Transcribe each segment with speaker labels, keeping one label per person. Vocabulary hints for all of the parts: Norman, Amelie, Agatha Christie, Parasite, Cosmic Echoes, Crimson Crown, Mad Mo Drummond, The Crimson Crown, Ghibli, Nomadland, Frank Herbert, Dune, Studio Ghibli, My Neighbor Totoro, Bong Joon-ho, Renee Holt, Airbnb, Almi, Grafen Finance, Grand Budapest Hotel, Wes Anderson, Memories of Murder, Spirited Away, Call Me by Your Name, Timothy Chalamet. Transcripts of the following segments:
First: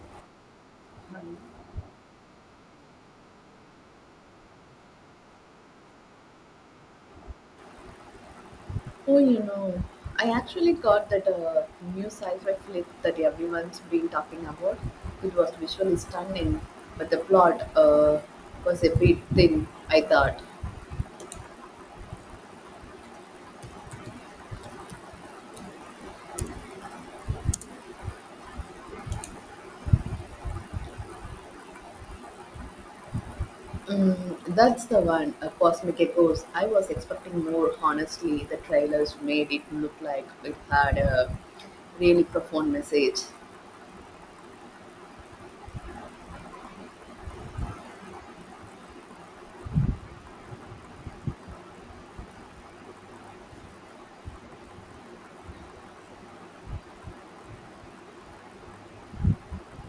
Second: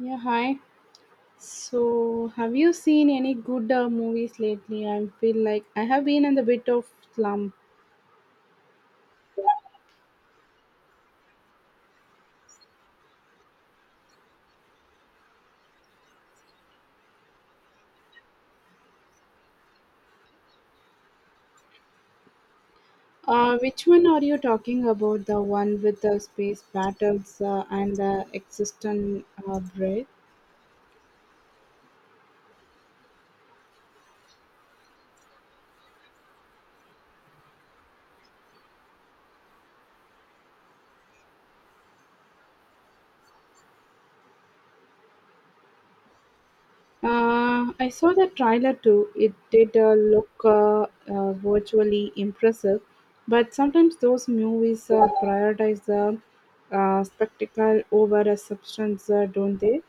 Speaker 1: Yeah, hi. So, have you seen any good movies lately? I feel like I have been in a bit of slump.
Speaker 2: Oh, you know, I actually got that new sci-fi flick that everyone's been talking about. It was visually stunning, but the plot was a bit thin, I thought.
Speaker 1: Which one are you talking about? The one with the space battles and the existent breath?
Speaker 2: Mm, that's the one, Cosmic Echoes. I was expecting more, honestly. The trailers made it look like it had a really profound message.
Speaker 1: I saw the trailer too. It did look virtually impressive, but sometimes those movies prioritize the spectacle over a substance, don't they?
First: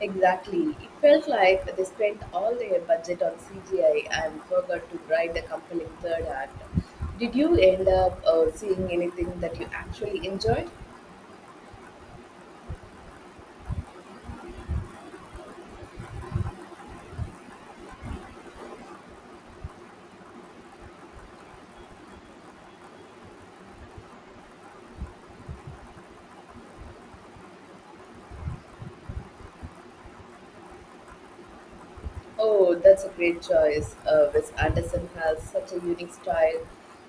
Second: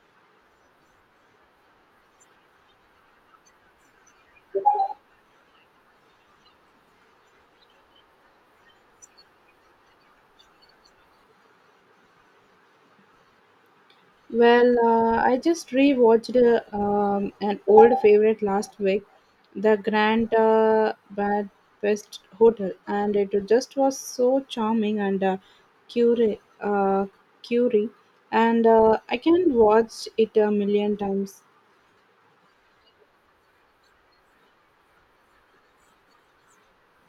Speaker 2: Exactly. It felt like they spent all their budget on CGI and forgot to write a compelling third act. Did you end up seeing anything that you actually enjoyed?
Speaker 1: Well, I just rewatched an old favorite last week, the Grand Budapest Hotel, and it just was so charming and curi uh, curie, and I can watch it a million times.
Speaker 2: Oh, that's a great choice. Wes Anderson has such a unique style.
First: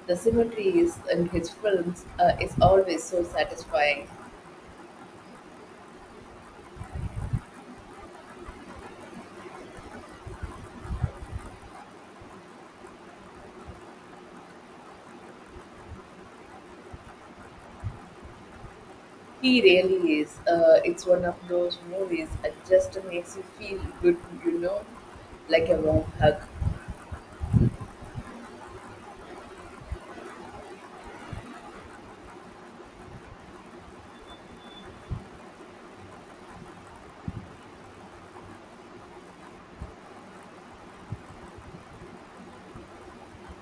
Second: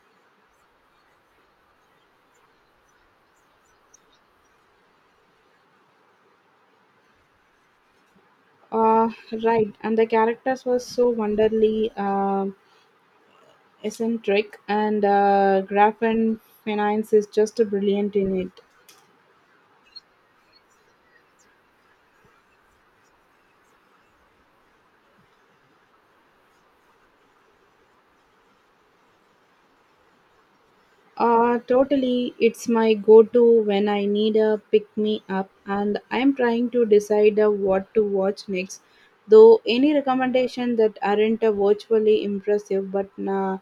Speaker 2: The symmetry is in his films is always so satisfying.
Speaker 1: Uh, right, and the characters were so wonderfully eccentric, and Grafen Finance is just brilliant in it.
Speaker 2: He really is. It's one of those movies that just makes you feel good, you know, like a warm hug.
Speaker 1: Totally. It's my go to when I need a pick me up, and I'm trying to decide what to watch next. Though any recommendation that aren't virtually impressive but na-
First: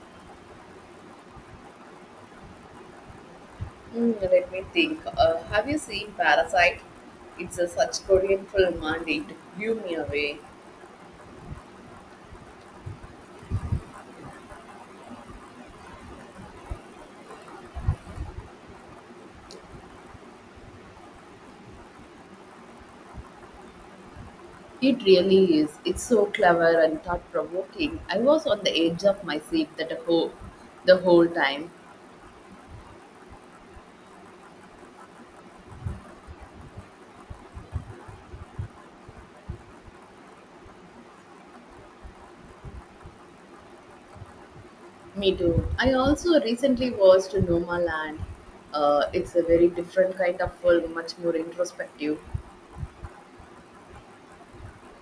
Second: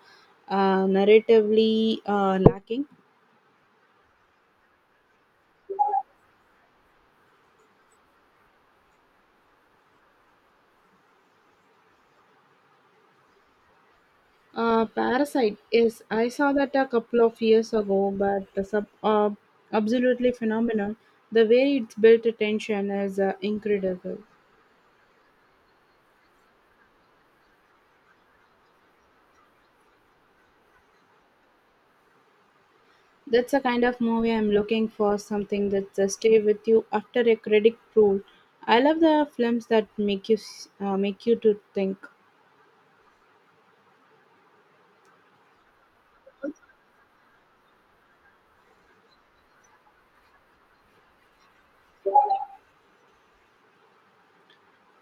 Speaker 1: uh, narratively lacking.
Speaker 2: Hmm, let me think. Have you seen Parasite? It's a such Korean film and it blew me away.
Speaker 1: Parasite, yes, I saw that a couple of years ago, but the absolutely phenomenal. The way it's built attention is incredible.
Speaker 2: It really is. It's so clever and thought provoking. I was on the edge of my seat that whole time.
Speaker 1: That's the kind of movie I'm looking for, something that just stay with you after a credit roll. I love the films that make you to think.
Speaker 2: Me too. I also recently watched Nomaland. It's a very different kind of film, much more introspective.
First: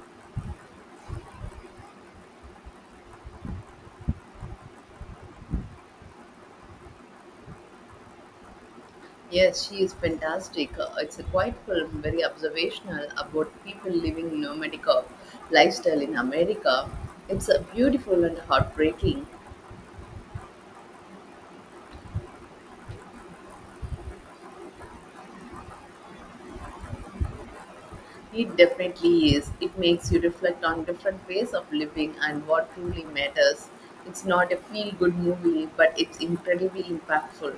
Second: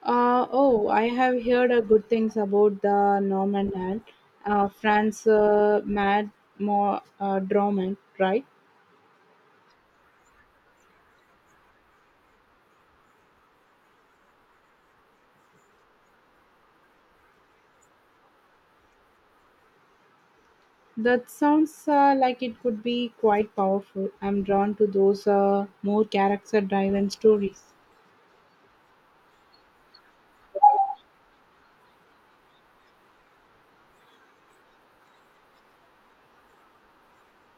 Speaker 1: Oh, I have heard good things about the Norman and France Mad Mo Drummond, right?
Speaker 2: Yes, she is fantastic. It's a quiet film, very observational about people living nomadic lifestyle in America. It's beautiful and heartbreaking.
Speaker 1: That sounds like it could be quite powerful. I'm drawn to those more character-driven stories.
Speaker 2: It definitely is. It makes you reflect on different ways of living and what truly matters. It's not a feel-good movie, but it's incredibly impactful.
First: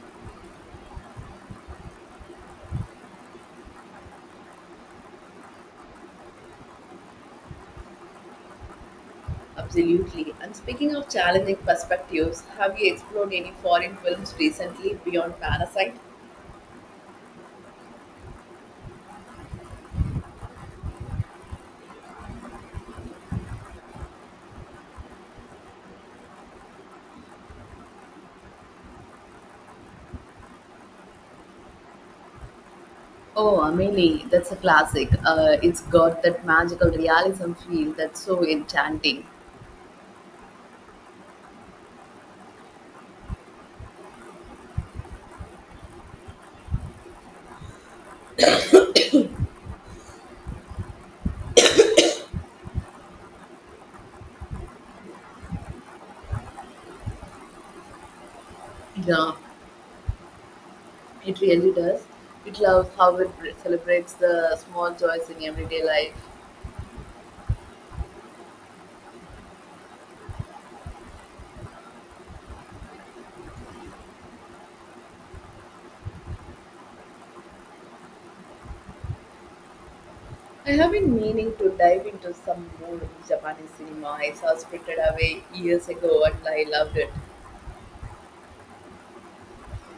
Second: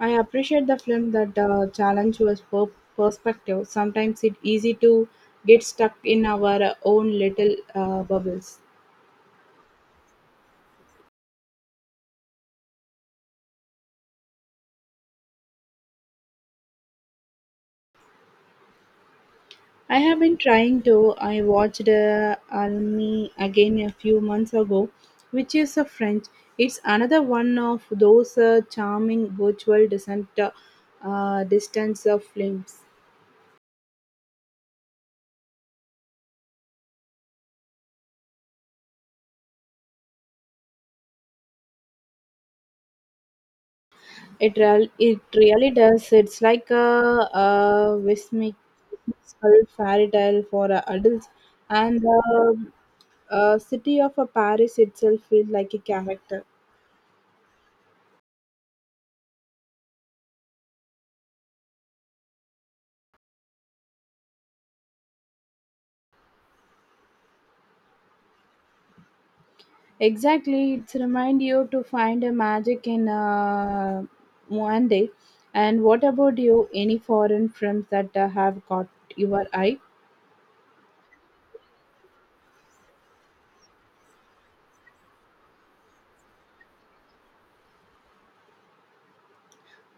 Speaker 1: I appreciate the film that challenge your perspective. Sometimes it's easy to get stuck in our own little bubbles.
Speaker 2: Absolutely. And speaking of challenging perspectives, have you explored any foreign films recently beyond Parasite?
Speaker 1: I have been trying to. I watched Almi again a few months ago, which is a French. It's another one of those charming virtual descent distance of films.
Speaker 2: Oh, Amelie, that's a classic. It's got that magical realism feel that's so enchanting.
Speaker 1: It really does. It's like a whimsical fairy tale for adults, and city of a Paris itself feels like a character.
Speaker 2: Yeah, it really does. It loves how it celebrates the small joys in everyday life.
Speaker 1: Exactly, it's remind you to find a magic in one day. And what about you? Any foreign films that have caught your eye?
Speaker 2: I have been meaning to dive into some more Japanese cinema. I saw Spirited Away years ago and I loved it.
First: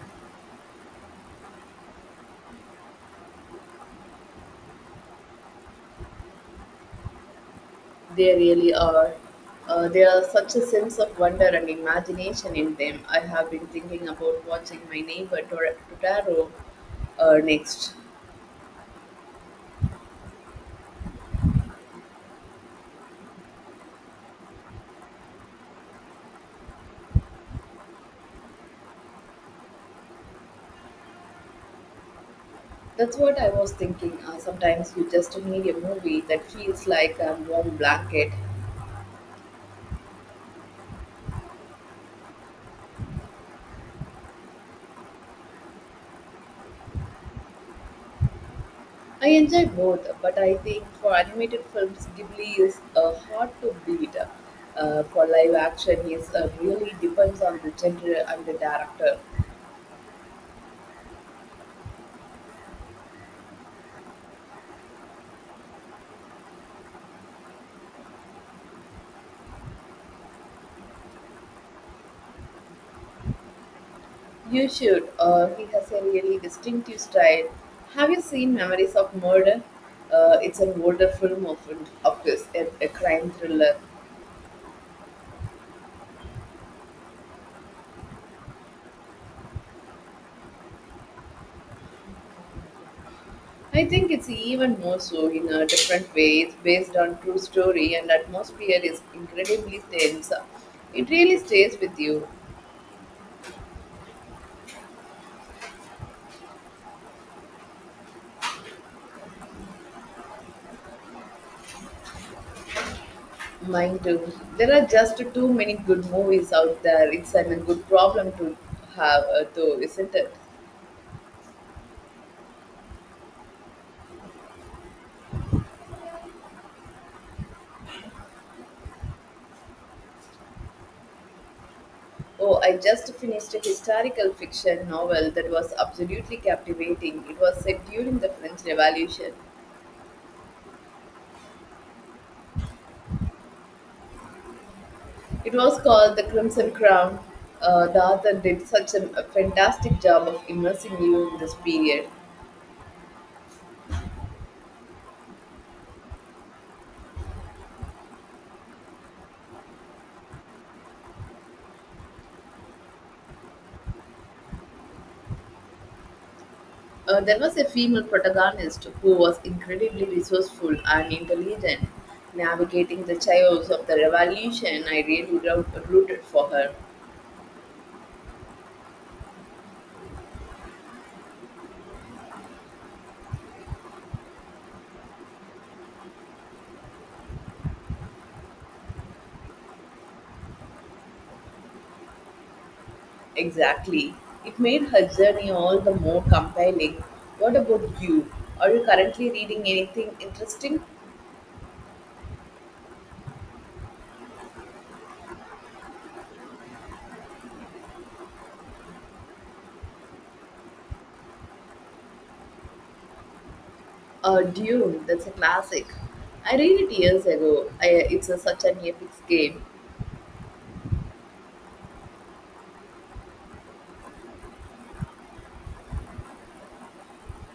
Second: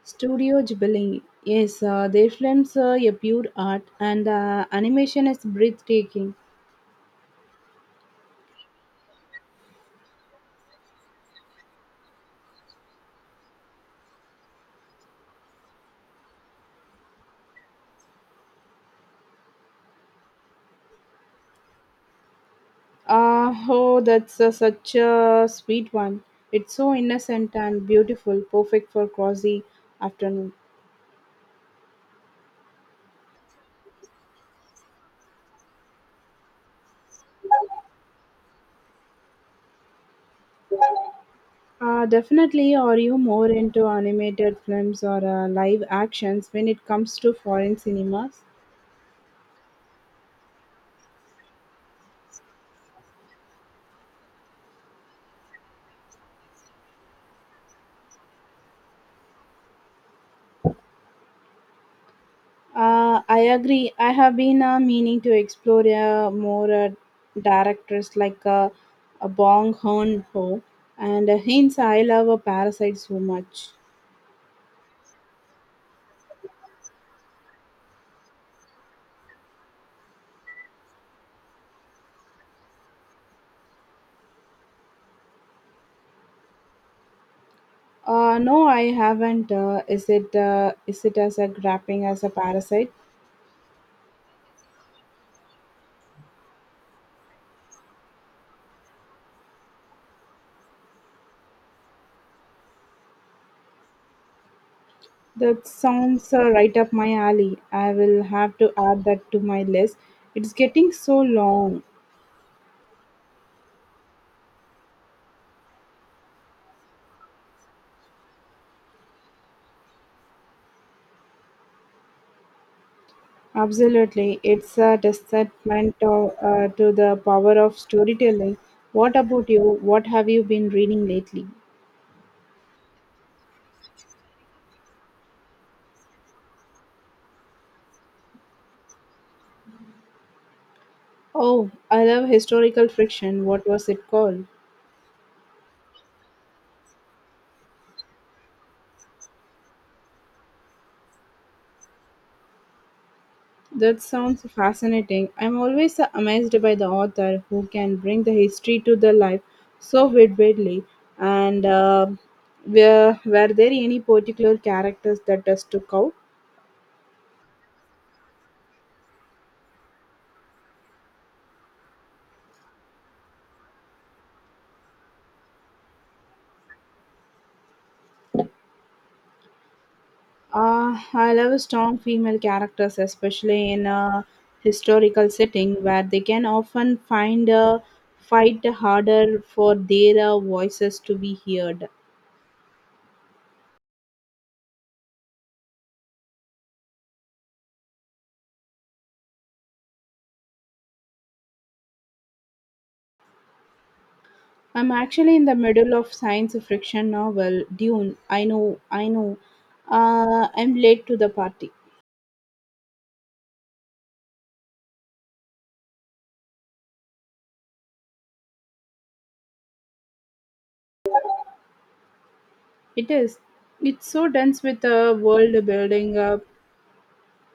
Speaker 1: Studio Ghibli. Yes, their films are a pure art, and the animation is breathtaking.
Speaker 2: They really are. There are such a sense of wonder and imagination in them. I have been thinking about watching my neighbor Totoro next.
Speaker 1: Oh, that's such a sweet one. It's so innocent and beautiful, perfect for cozy afternoon.
Speaker 2: That's what I was thinking. Sometimes you just need a movie that feels like a warm blanket.
Speaker 1: Definitely, are you more into animated films or live actions when it comes to foreign cinemas?
Speaker 2: I enjoy both, but I think for animated films, Ghibli is hard to beat. For live action, it really depends on the genre and the director.
Speaker 1: I agree. I have been meaning to explore more directors like Bong Hoon Ho and hence I love Parasite so much.
Speaker 2: You should. He has a really distinctive style. Have you seen Memories of Murder? It's an older film of his, a crime thriller.
Speaker 1: No, I haven't. Is it as a grappling as a parasite?
Speaker 2: I think it's even more so in a different way. It's based on true story and atmosphere is incredibly tense. It really stays with you.
Speaker 1: That sounds right up my alley. I will have to add that to my list. It's getting so long.
Speaker 2: Mine too. There are just too many good movies out there. It's a good problem to have though, isn't it?
Speaker 1: Absolutely, it's a testament to the power of storytelling. What about you? What have you been reading lately?
Speaker 2: Oh, I just finished a historical fiction novel that was absolutely captivating. It was set during the French Revolution.
Speaker 1: Oh, I love historical fiction. What was it called?
Speaker 2: It was called The Crimson Crown. The author did such a fantastic job of immersing you in this period.
Speaker 1: That sounds fascinating. I'm always amazed by the author who can bring the history to the life so vividly. And were there any particular characters that just took out?
Speaker 2: There was a female protagonist who was incredibly resourceful and intelligent, navigating the chaos of the revolution. I really rooted for her.
Speaker 1: I love strong female characters, especially in a historical setting where they can often find a fight harder for their voices to be heard.
Speaker 2: Exactly. It made her journey all the more compelling. What about you? Are you currently reading anything interesting?
Speaker 1: I'm actually in the middle of science fiction novel Dune. I know, I know. I'm late to the party.
Speaker 2: Dune, that's a classic. I read it years ago. It's such an epic game.
Speaker 1: It is. It's so dense with the world building up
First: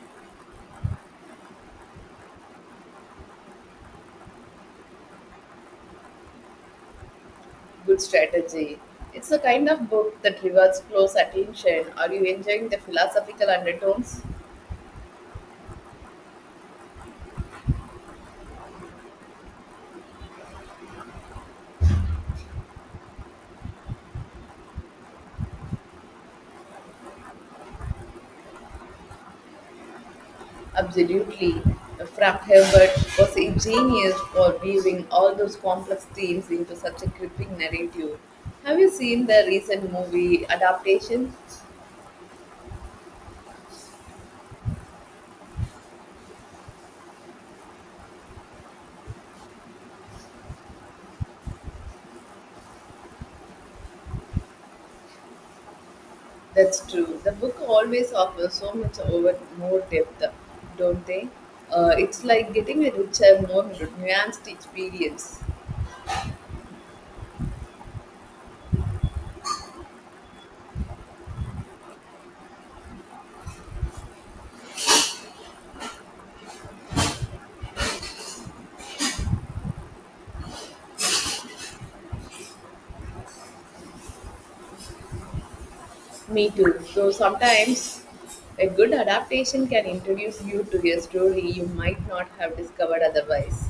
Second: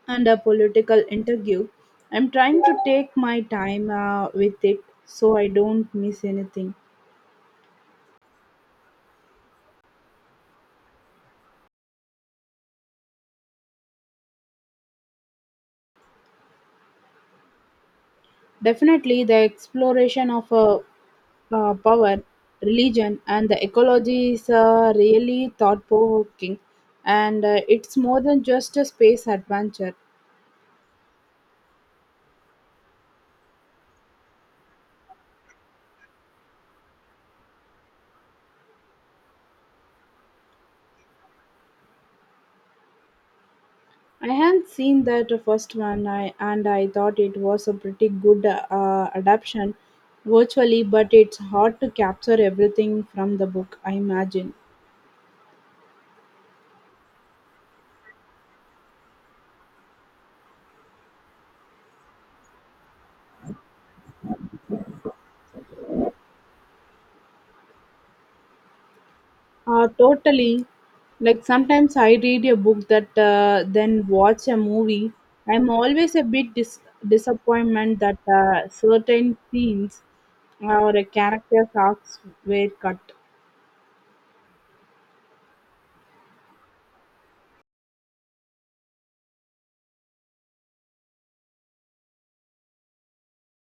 Speaker 1: and a political interview. I'm trying to take my time with it so I don't miss anything.
Speaker 2: Good strategy. It's a kind of book that rewards close attention. Are you enjoying the philosophical undertones?
Speaker 1: Definitely, the exploration of power, religion, and the ecology is really thought provoking. And it's more than just a space adventure.
Speaker 2: Absolutely. Frank Herbert was a genius for weaving all those complex themes into such a gripping narrative. Have you seen the recent movie adaptation?
Speaker 1: I had seen that first one, I, and I thought it was a pretty good adaptation virtually, but it's hard to capture everything from the book, I imagine.
Speaker 2: That's true. The book always offers so much over more depth, don't they? It's like getting a richer, more nuanced experience.
Speaker 1: Totally. Like sometimes I read a book that then watch a movie. I'm always a bit disappointment that certain scenes or characters arcs were cut.
Speaker 2: Me too. So sometimes a good adaptation can introduce you to a story you might not have discovered otherwise.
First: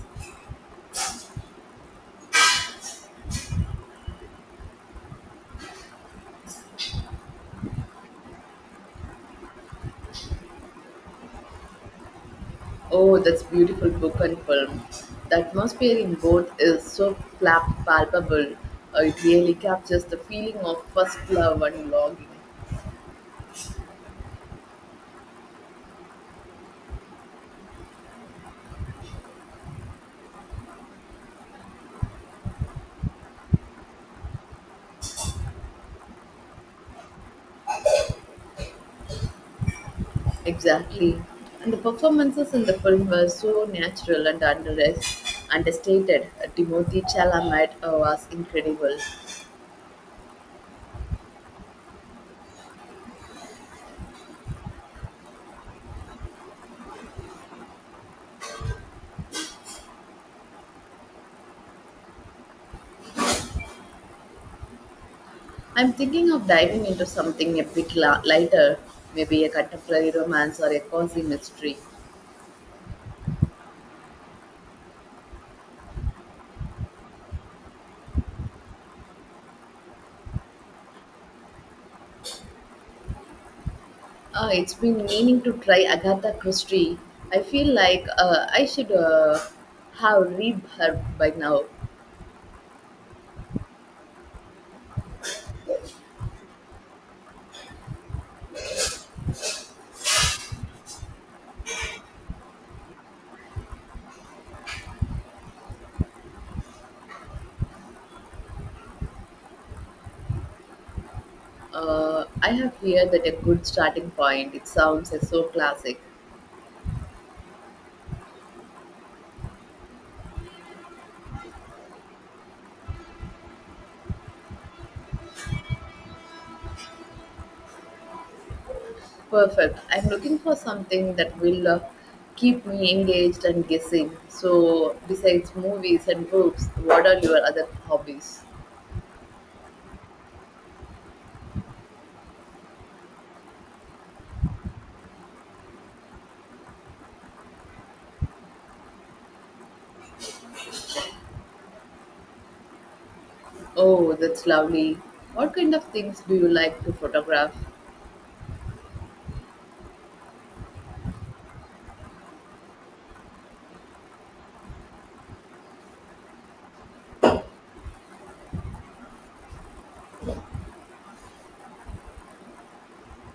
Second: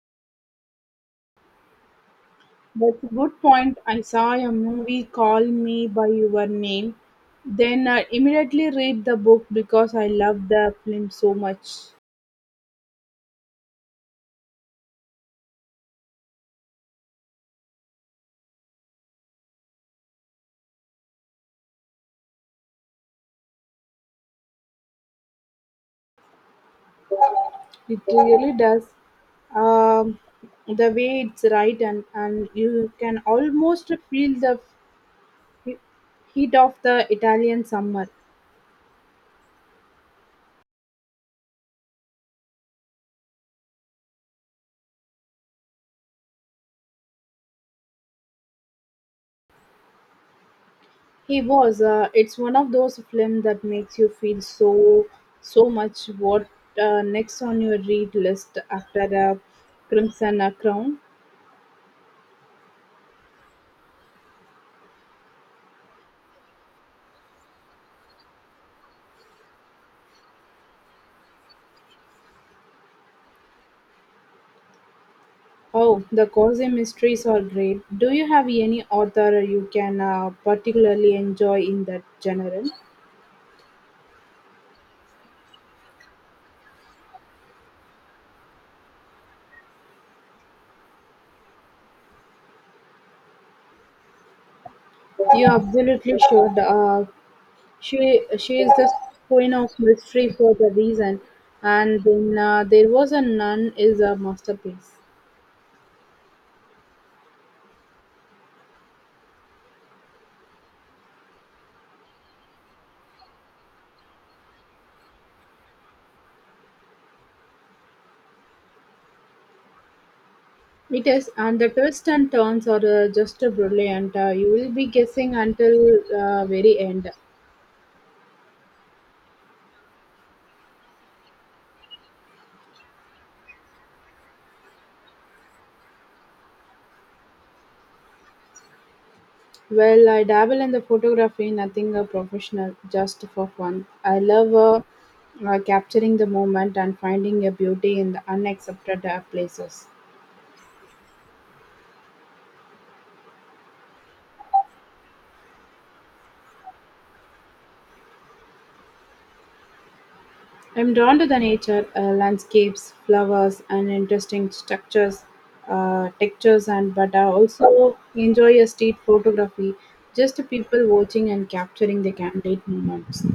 Speaker 1: That's a good point. I saw a movie called Me by Your Name. Then I immediately read the book because I love the film so much.
Speaker 2: Oh, that's beautiful book and film. The atmosphere in both is so palpable. It really captures the feeling of first love and longing.
Speaker 1: It really does. Um, the way it's right and you can almost feel the he- heat of the Italian summer.
Speaker 2: Exactly. And the performances in the film were so natural and understated. Timothy Chalamet was incredible.
Speaker 1: He was. It's one of those films that makes you feel so so much. What next on your read list after the Crimson Crown?
Speaker 2: I'm thinking of diving into something a bit lighter, maybe a contemporary romance or a cozy mystery.
Speaker 1: Oh, the cozy mysteries are great. Do you have any author you can particularly enjoy in that genre?
Speaker 2: It's been meaning to try Agatha Christie. I feel like I should have read her by now.
Speaker 1: You absolutely should. She is the queen of mystery for the reason, and then there was a nun is a masterpiece.
Speaker 2: I have heard that a good starting point. It sounds so classic.
Speaker 1: It is, and the twists and turns are just brilliant. You will be guessing until very end.
Speaker 2: Perfect. I'm looking for something that will keep me engaged and guessing. So, besides movies and books, what are your other hobbies?
Speaker 1: Well, I dabble in the photography, nothing professional, just for fun. I love capturing the moment and finding a beauty in the unaccepted places.
Speaker 2: Oh, that's lovely. What kind of things do you like to photograph?
Speaker 1: I'm drawn to the nature, landscapes, flowers, and interesting structures, textures, and but I also enjoy a street photography, just people watching and capturing the candid moments.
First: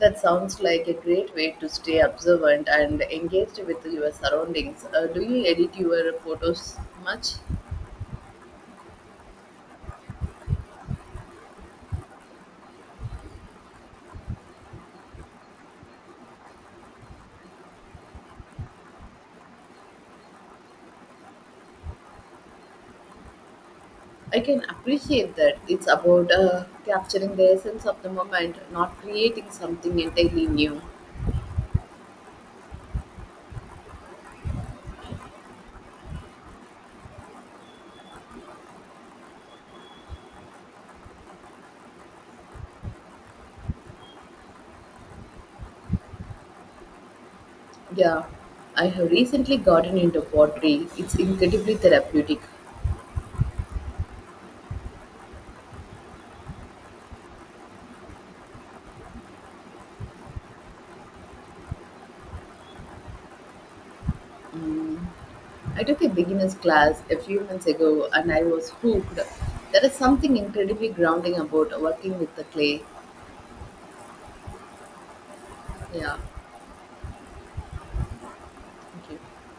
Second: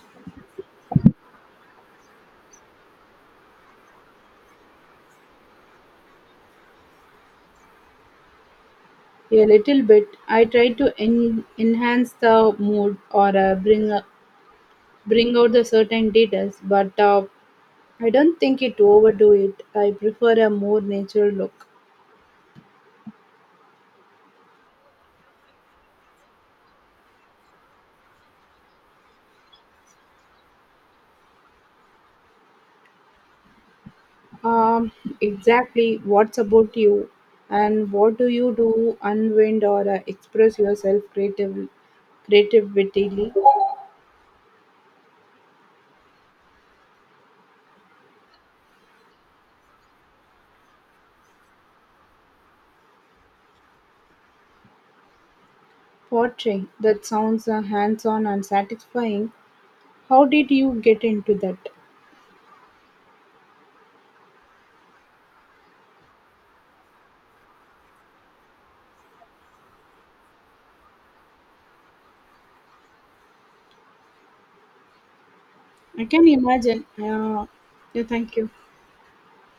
Speaker 2: That sounds like a great way to stay observant and engaged with your surroundings. Do you edit your photos much?
Speaker 1: A little bit, I try to enhance the mood or bring out the certain details, but I don't think it overdo it. I prefer a more natural look.
Speaker 2: I can appreciate that. It's about capturing the essence of the moment, not creating something entirely new.
Speaker 1: Um, exactly. What's about you, and what do you do to unwind or express yourself creatively? Creatively,
Speaker 2: Yeah, I have recently gotten into pottery. It's incredibly therapeutic.
Speaker 1: portrait. That sounds hands-on and satisfying. How did you get into that?
Speaker 2: Mm, I took a beginner's class a few months ago and I was hooked. There is something incredibly grounding about working with the clay.
Speaker 1: I
Speaker 2: Yeah,
Speaker 1: can imagine. Yeah. Thank you.
Speaker 2: thank you.